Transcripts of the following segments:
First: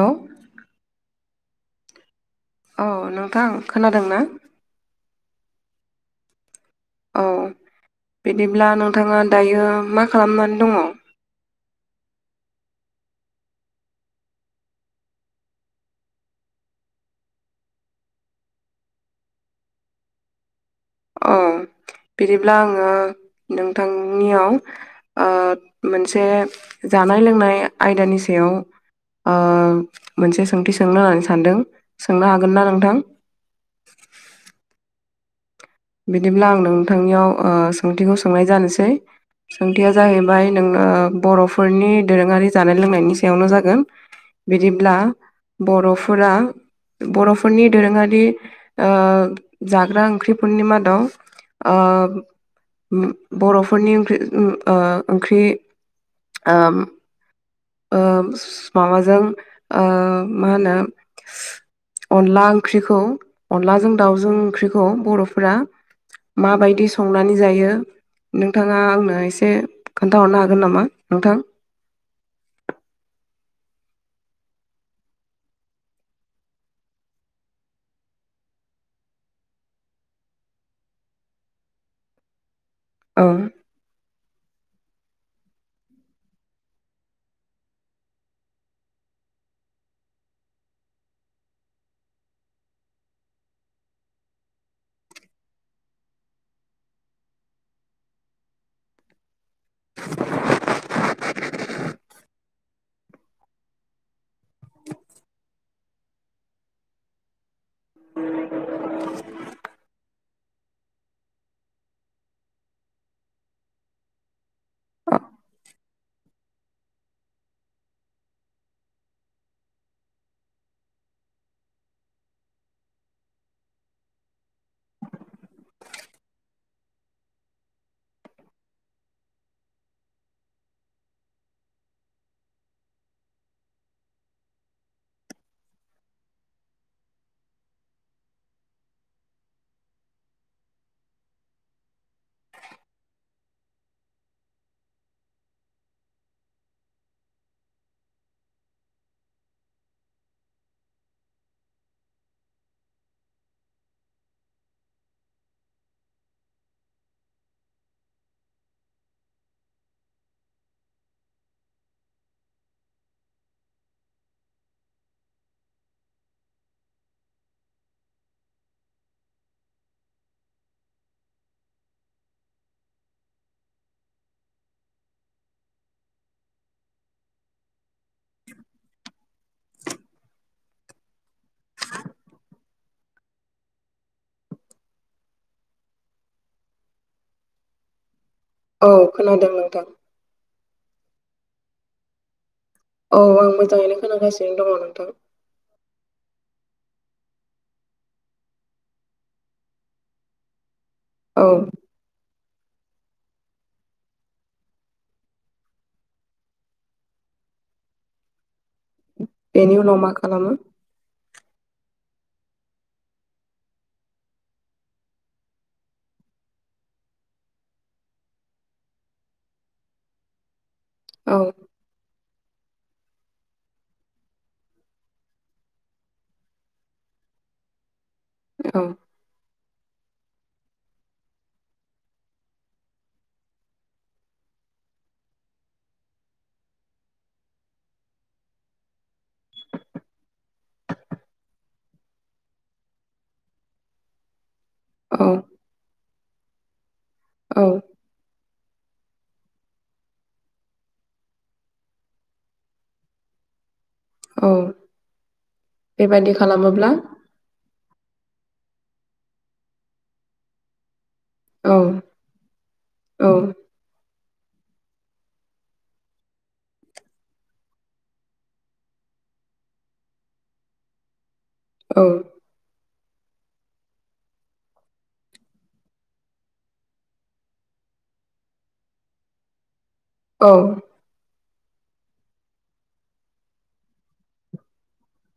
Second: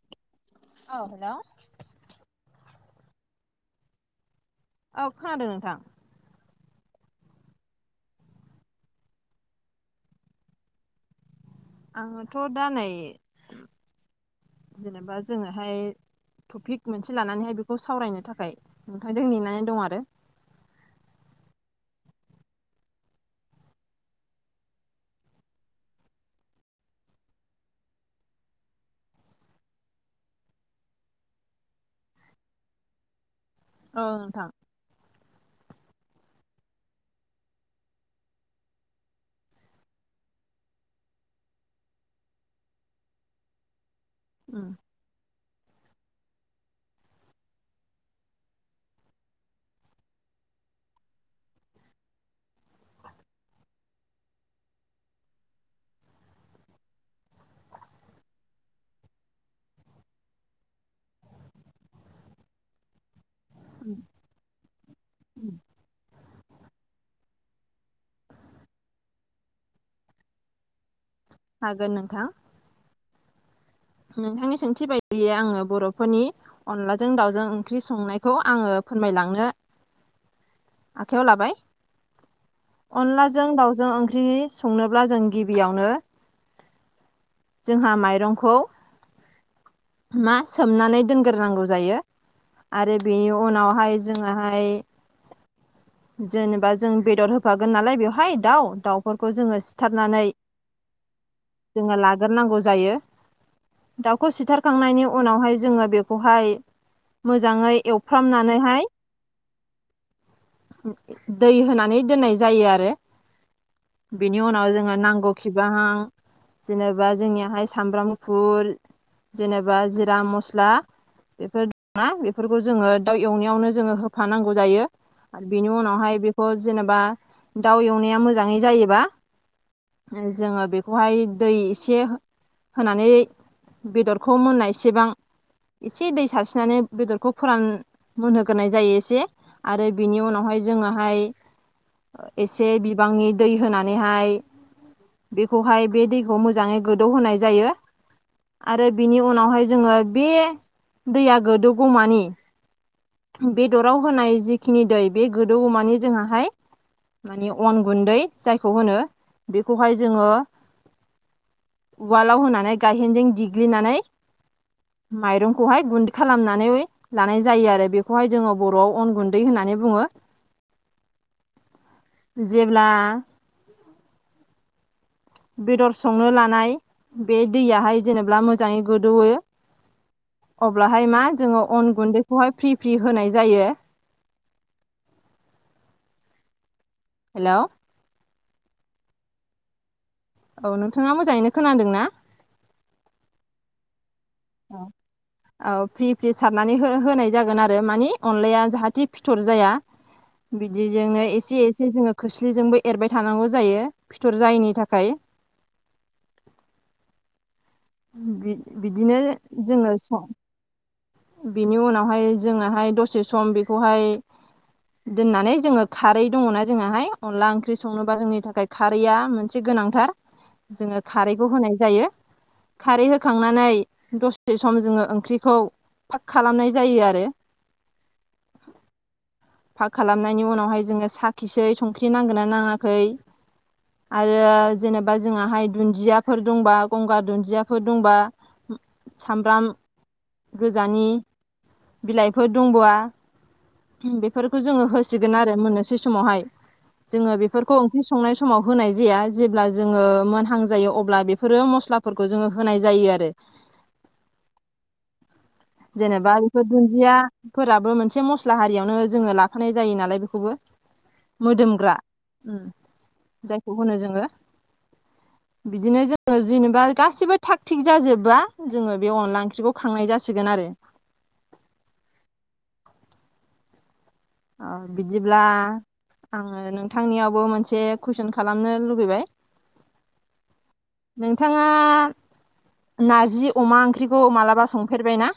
औ औ हेलौ औ नोंथां खोनादों ना? औ खोनादों नोंथां औ बिदिब्ला नोंथाङा दायो मा खालामनानै दङ आङोथ' दा नै जेनेबा जोङोहाय टपिक मोनसे लानानैहाय बेखौ सावरायनो थाखाय नोंथांजों नेनानै दं आरो औ बिदिब्ला आङो नोंथांनियाव ओ मोनसे जानाय लोंनाय आयदानि सायाव ओ मोनसे सोंथि सोंनो होननानै सानदों। सोंनो हागोन ना नोंथां? औ नोंथां बिदिब्ला आं नोंथांनियाव ओ सोंथिखौ सोंनाय जानोसै सोंथिया जाहैबाय नोङो बर'फोरनि दोरोङारि जानाय लोंनायनि सायावनो जागोन उम बिदिब्ला बर'फोरा बर'फोरनि दोरोङारि ओ जाग्रा ओंख्रि फोरनि मादाव ओ ओम बर'फोरनि ओंख्रि ओम ओ ओंख्रि ओम ओ माबाजों ओ मा होनो अनला ओंख्रिखौ अनलाजों दाउजों ओंख्रिखौ बर'फोरा माबायदि संनानै जायो नोंथाङा आंनो एसे खोन्थाहरनो हागोन नामा नोंथां? हागोन नोंथां। नोंथांनि सोंथि बायदियै आङो बर'फोरनि अनलाजों दाउजों ओंख्रि संनायखौ आङो फोरमायलांनो आखाइयाव लाबाय। औ अनलाजों दाउजों ओंख्रि संनोब्ला जों गिबियावनो जोंहा माइरंखौ मा सोमनानै दोनग्रोनांगौ जायो। आरो बेनि उनावहाय जोङोहाय [unintelligible] जेनेबा जों बेदर होफागोन नालाय बेवहाय दाउ, दाउफोरखौ जोङो सिथारनानै जोङो लाग्रोनांगौ जायो। दाउखौ सिथारखांनायनि उनावहाय जोङो बेखौहाय मोजाङै एवफ्रामनानैहाय दै होनानै दोननाय जायो आरो। बेनि उनाव जोङो नांगौखिबां जेनेबा जोंनियाहाय सामब्राम फुल जेनेबा जिरा मस्ला बेफोर मा बेफोरखौ जोङो दाउ एवनायावनो जोङो होफानांगौ जायो आरो बेनि उनावहाय बेखौ जेनेबा दाउ एवनाया मोजाङै जायोबा जोङो बेखौहाय दै एसे होनानै बेदरखौ मोननायसेबां एसे दै सारस्रिनानै बेदरखौ फोररान मोनहोग्रोनाय जायो एसे आरो बेनि उनावहाय जोङोहाय एसे बिबांनि दै होनानैहाय बेखौहाय बे दैखौ मोजाङै गोदौ होनाय जायो आरो बेनि उनावहाय जोङो बे दैया गोदौगौमानि बेदराव होनाय जिखिनि दै बे गोदौमानि जोंनाहाय माने अन गुन्दै जायखौ होनो, बेखौहाय जोङो उवालाव होनानै गायहेनजों देग्लिनानै माइरंखौहाय गुन्दै खालामनानै लानाय जायो आरो बे खौहाय जोङो बर'आव अन गुन्दै होननानै बुङो। जेब्ला बेदर संनो लानाय बे दैयाहाय जेनेबा मोजाङै गोदौवो अब्लाहाय मा जोङो अन गुन्दैखौहाय फ्रि फ्रि होनाय जायो। हेल'? औ खोनादों नोंथां। औ नोंथाङा मोजाङैनो खोनादों ना? औ आं मोजांङैनो खोनागासिनो दंङ नोंथां औ फ्रि फ्रि सारनानै हो होनाय जागोन आरो मानि अनलाया जाहाथे फिथर जाया। [inaudible] बिदिजोंनो एसे औ एसे जोंङो खोस्लिजोंबो एरबाय थानांगौ जायो फिथर जायैनि थाखाय। बिद-बिदिनो बेनि उनाव जोंङो मा सं खालामो बेनि उनावहाय जोङोहाय दसे सम बेखौहाय दोननानै जोङो खारै दङना जोंनाहाय अनला ओंख्रि संनोबा जोंनि थाखाय खारैया मोनसे गोनांथार, जोङो औ खारैखौ होनाय जायो। खारै होखांनानै दसे सम जोङो ओंख्रिखौ फाख खालामनाय जायो आरो। औ। फाख खालामनायनि उनावहाय जोंङो साखिसै संख्रि नांगोनना नांङाखै आरो जेनेबा जोंङाहाय दुन्दियाफोर दंबा गंगार दुन्दिया फोर दंबा सामब्राम गोजानि बिलाइफोर दंबा बेफोरखौ जोंङो औ होसिगोन आरो मोननोसै समावहाय जोंङो औ बेफोरखौ ओंख्रि संनाय समाव होनाय जाया जेब्ला जोंङो मोनहां जायो अब्ला बेफोरो मस्लाफोरखौ जोंङो होनाय जायो आरो। औ। बेबायदि जेनेबा बेफोर खालामोब्ला दुन्दियाफोराबो मोनसे मस्ला हारियावनो जोंङो लाफानाय जायो नालाय बेखौबो औ मोदोमग्रा औ जायखौ होनो जोंङो [inaudible] बिदिनो जोंङो जेनेबा गासिबो थाग थिग जाजोबबा जोंङो बे अनला ओंख्रिखौ खांनाय जा सिगोन आरो। औ। औ बिदिब्ला आंङो नोंथांनियावबो मोनसे कुइसन खालामनो लुुबैबाय औ। नोंथांङा नारजि अमा ओंख्रिखौ मालाबा संफेरबाय ना?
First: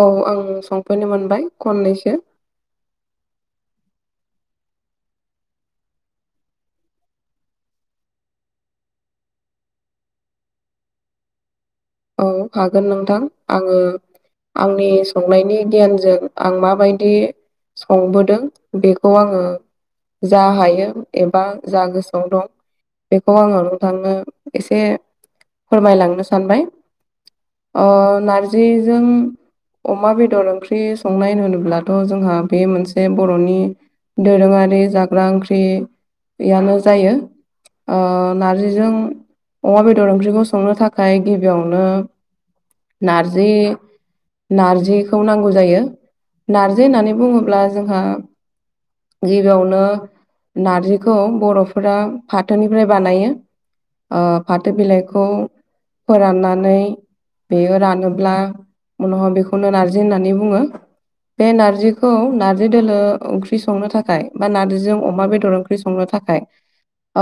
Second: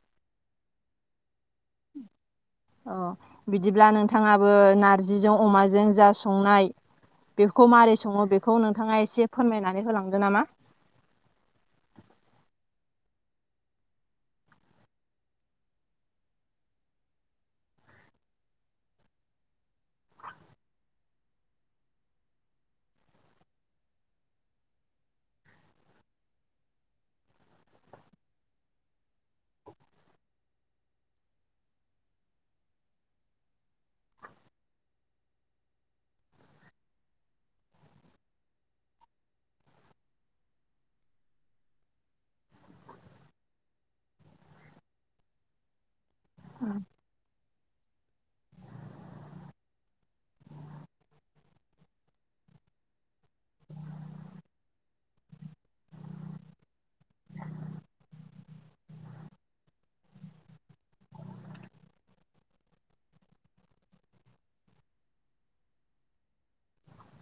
औ आं संफेरनो मोनबाय खननैसो। अ बिदिब्ला नोंथांङाबो नारजिजों अमाजों जा संनाय बेखौ मारै संङो बेखौ नोंथांङा एसे फोरमायनानै होलांदो नामा औ हागोन नोंथां आंङो आंनि संनायनि गियानजों आं माबायदि संबोदों बेखौ आंङो जा हायो एबा जा गोसोआव दं बेखौ आंङो नोंथांनो एसे फोरमायलांनो सानबाय। ओ नारजिजों अमा बेदर ओंख्रि संनाय होनोब्लाथ' जोंहा बे मोनसे बर'नि दोरोंङारि जाग्रा ओंख्रियानो जायो। ओ नारजिजों अमा बेदर ओंख्रिखौ संनो थाखाय गिबियाव संनो नारजि नारजिखौ नांगौ जायो। नारजि होननानै बुंङोब्ला जोंहा गिबियावनो नारजिखौ बर'फोरा फाथोनिफ्राय बानायो। ओ फाथो बिलाइखौ फोरानना नै बेयो रानोब्ला उनावहा बेखौनो नार्जि होननानै बुंङो। बे नारजिखौ नार्जि दोलो ओंख्रि संनो थाखाय बा नारजिजों अमा बेदर ओं ख्रि संनो थाखाय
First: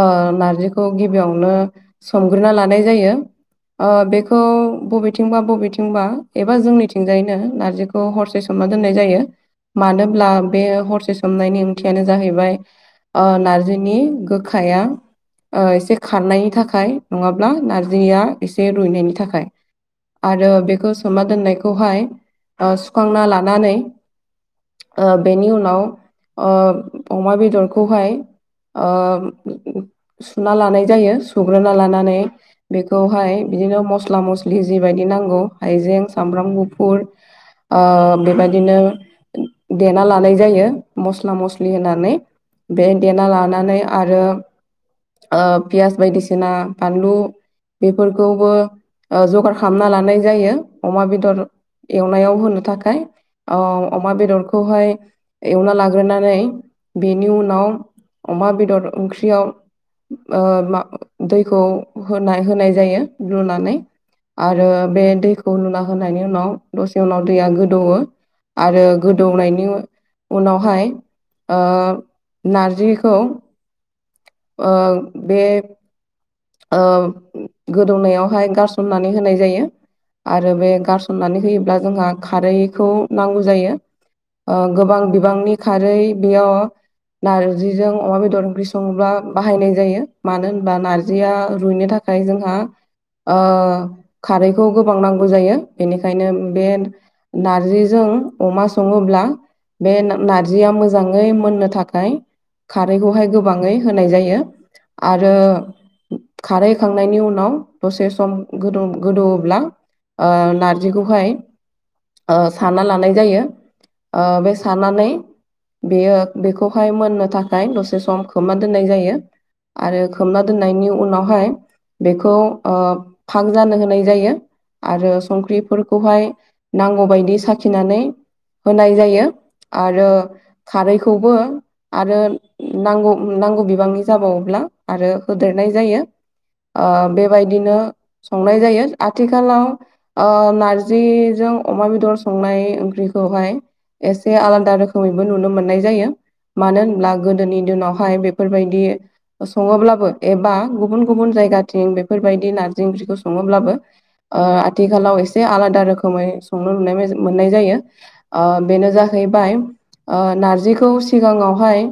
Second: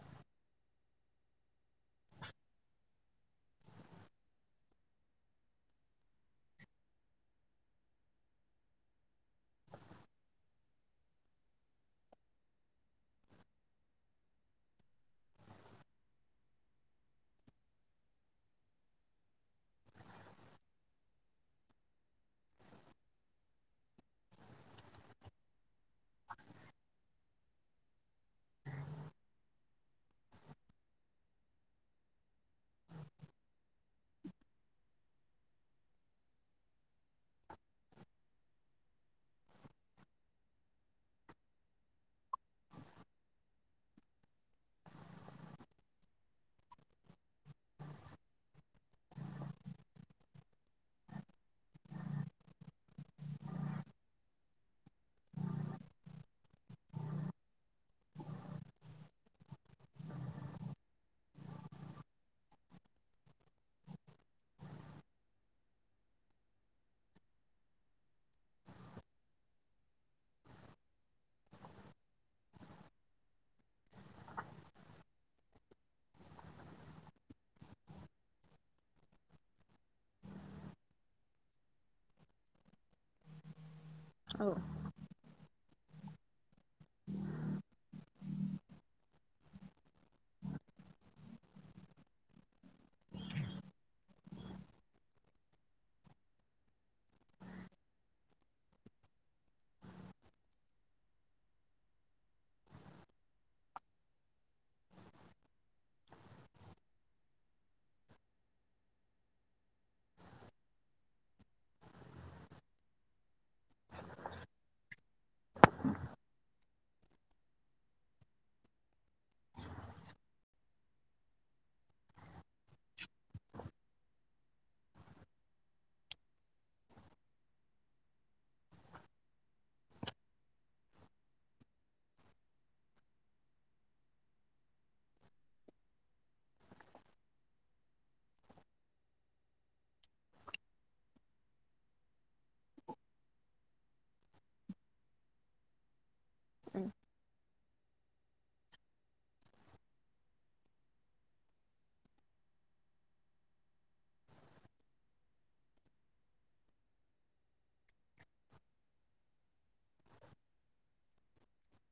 ओ नारजिखौ गिबियावनो सोमग्रोना लानाय जायो ओ बे खौ बबेथिंबा बबेथिंबा एबा जोंनिथिंजायैनो नारजिखौ हरसे सोमना दोननाय जायो। मानोब्ला बे हरसे सोमनायनि ओंथियानो जाहैबाय ओ नारजिनि गोखाया ओ एसे खारनायनि थाखाय नंङाब्ला नारजिया एसे रुइनायनि थाखाय। आरो बेखौ सोमना दोननायखौहाय ओ सुखांना लानानै बेनि उनाव ओ अमा बेदरखौहाय ओ सुना लानाय जायो सुग्रोना लानानै बेखौहाय बिदिनो मस मस्ला मस्लि जिबायदि नांगौ हाइजें सामब्राम गुफुर ओ बेबायदिनो देना लानाय जायो मस्ला मस्लि होनानै बे देना लानानै आरो ओ पियास बायदिसिना बानलु बेफोरखौबो ओ जगार खालामना लानाय जायो अमा बेदर एवनायाव होनो थाखाय ओ अमा बेदरखौहाय एवना लाग्रोनानै बेनि उनाव अमा बेदर ओंख्रियाव ओ मा दैखौ होनाय होनाय जायो लुनानै आरो बे दैखौ लुना होनायनि उनाव दसे उनाव दैया गोदौवो आरो गोदौनायनि उनावहाय ओ नार्जिखौ ओ बे ओ गोदौनायावहाय गारसननानै होनाय जायो आरो बे गारसननानै होयोब्ला जोंहा खारैखौ नांगौ जायो। ओ गोबां बिबांनि खारै बेयाव नार्जिजों अमा बेदर ओंख्रि सङोब्ला बाहायनाय जायो मानो होनबा नारज जैया रुइनो थाखाय जोंहा ओ खारैखौ गोबां नांगौ जायो बेनिखायनो बे नार्जिजों अमा सङोब्ला बे नार्जिया मोजाङै मोननो थाखाय खारैखौहाय गोबाङै होनाय जायो आरो खारै होखांनायनि उनाव दसे सम गोदौ गोदौवोब्ला ओ नार्जिखौहाय ओ साना लानाय जायो ओ बे साननानै बेयो बेखौ फाय मोननो थाखाय दसे सम खोबना दोननाय जायो आरो खोबना दोननायनि उ उनावहाय बेखौ ओ फाग जानो होनाय जायो आरो संख्रिफोरखौहाय नांगौबायदि साखिनानै होनाय जायो आरो खारैखौबो आरो नांगौ नांगौ बिबांनि जाबावोब्ला आरो होदेरनाय जायो। ओ बेबायदिनो संनाय जायो आथिखालाव ओ नारिजिजों अमा बेदर संनाय ओंख्रिखौहाय एसे आलादा रोखोमैबो नुनो मोननाय जायो। मानो होनब्ला गोदोनि दिनावहाय बेफोरबायदि सङोब्लाबो एबा गुबुन गुबुन जायगाथिं बेफोरबायदि नार्जि ओंख्रिखौ सङोब्लाबो ओ आथिखालाव एसे आलादा रोखोमै संनो नुनाय मोननाय जायो। ओ बेनो जाहैबाय ओ नार्जिखौ सिगाङावहाय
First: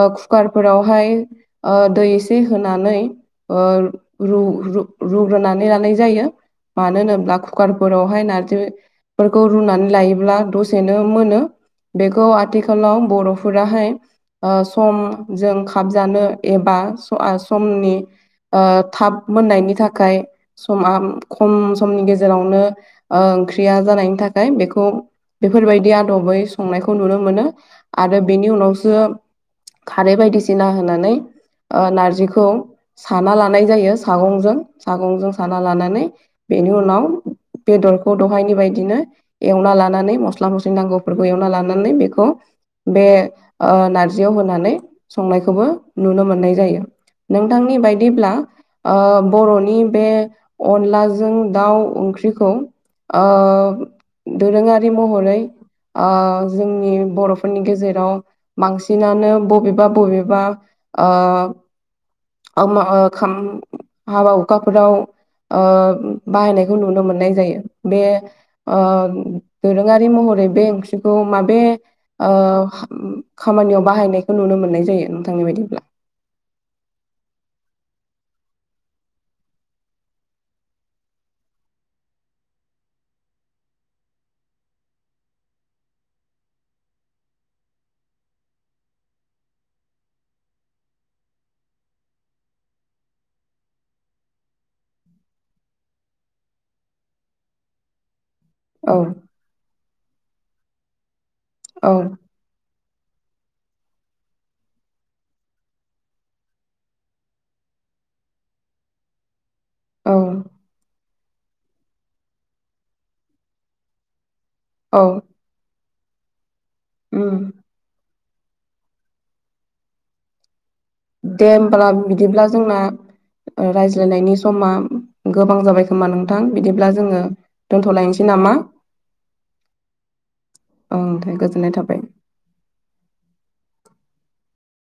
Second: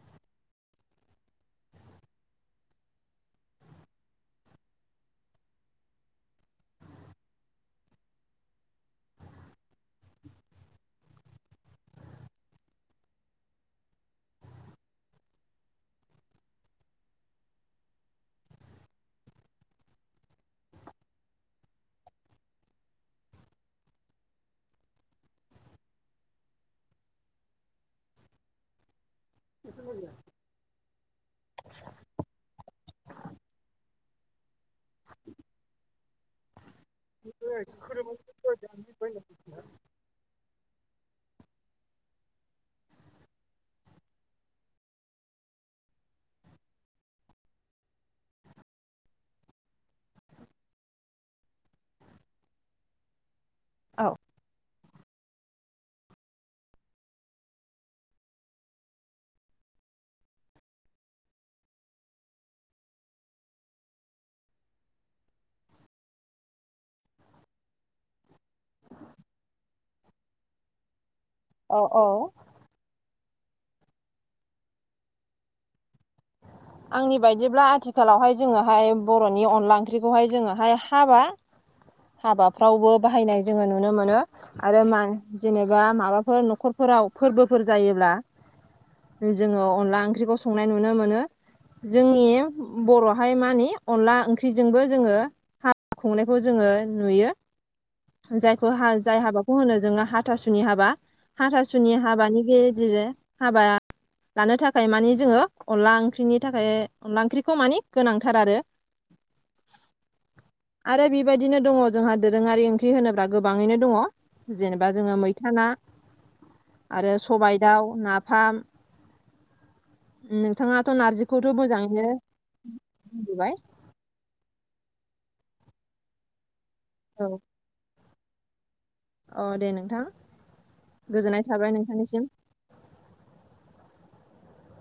ओ कुकारफोरावहाय ओ दै एसे होनानै ओ रु-रु-रुग्रोनानै लानाय जायो। मानो होनोब्ला कुकारफोरावहाय नार्जि फोरखौ रुनानै लायोब्ला दसेनो मोनो बेखौ आथिखालाव बर'फोराहाय ओ समजों खाबजानो एबा स'आ समनि ओ थाब मोननायनि थाखाय समा खम समनि गेजेरावनो ओ ओंख्रिया जानायनि थाखाय बेखौ बेफोरबायदि आदबै संनायखौ नुनो मोनो आरो बेनि उनावसो खारै बायदिसिना होनानै ओ नार्जिखौ साना लानाय जायो सागंजों सागंजों साना लानानै बेनि उनाव बेदरखौ दहायनि बायदिनो एवना लानानै मस्ला मस्लि नांगौफोरखौ एवना लानानै बेखौ बे नारजियाव होनानै संनायखौबो नुनो मोन्नाय जायो नोंथांनि बायदिब्ला बर'नि बे अनलाजों दाउ ओंख्रिखौ ओ औ दोरोङारि महरै जोंनि बर'फोरनि गेजेराव बांसिनानो बबेबा बबेबा ओ म हाबा हुखाफोराव ओ बाहायनायखौ नुनो मोननाय जायो बे ओ दोरोङारि महरै बे ओंख्रिखौ माब बे औ खामानियाव बाहायनायखौ नुनो मोननाय जायो नोंथांनि बायदिब्ला आंनि बायदिब्ला आथिखालावहाय जोङोहाय बर'नि अनला ओंख्रिखौहाय जोङोहाय हाबा हाबाफ्रावबो बाहायनाय जोङो नुनो मोनो आरो मां जेनेबा माबाफोर न'खरफोराव फोरबोफोर जायोब्ला जोङो अनला ओंख्रिखौ संनाय नुनो मो जोंनि बर'हाय मानि अनला ओंख्रिजोंबो जोङो हा खुंनायखौ जोङो नुयो औ जाय जाय हाबाखौ होनो जोङो हाथासुनि हाबा औ हाथासुनि हाबानि ग जिजे हाबा लानो थाखाय मानि जोङो अनला ओंख्रिनि थाखाय अनला ओंख्रिखौ मानि गोनांथार आरो औ आरो बेबायदिनो दङ जोंहा दोरोङारि ओंख्रि होनोब्ला गोबाङैनो दङ जेनेबा औ जोङो मै फथाना आरो उम सबायाइ दाउ नाफाम [unintelligible] थाङथ' नार दे होब्लाम बिदिब्ला जोंना बुंबोबाय रायज्लायनायनि समा गोबां जाबाय खोमा नोंथां बिदिब्ला जोङो दोनथ'लायनोसै नामा? अ दे नोंथां गोजोननाय थाबाय नोंथांनिसिम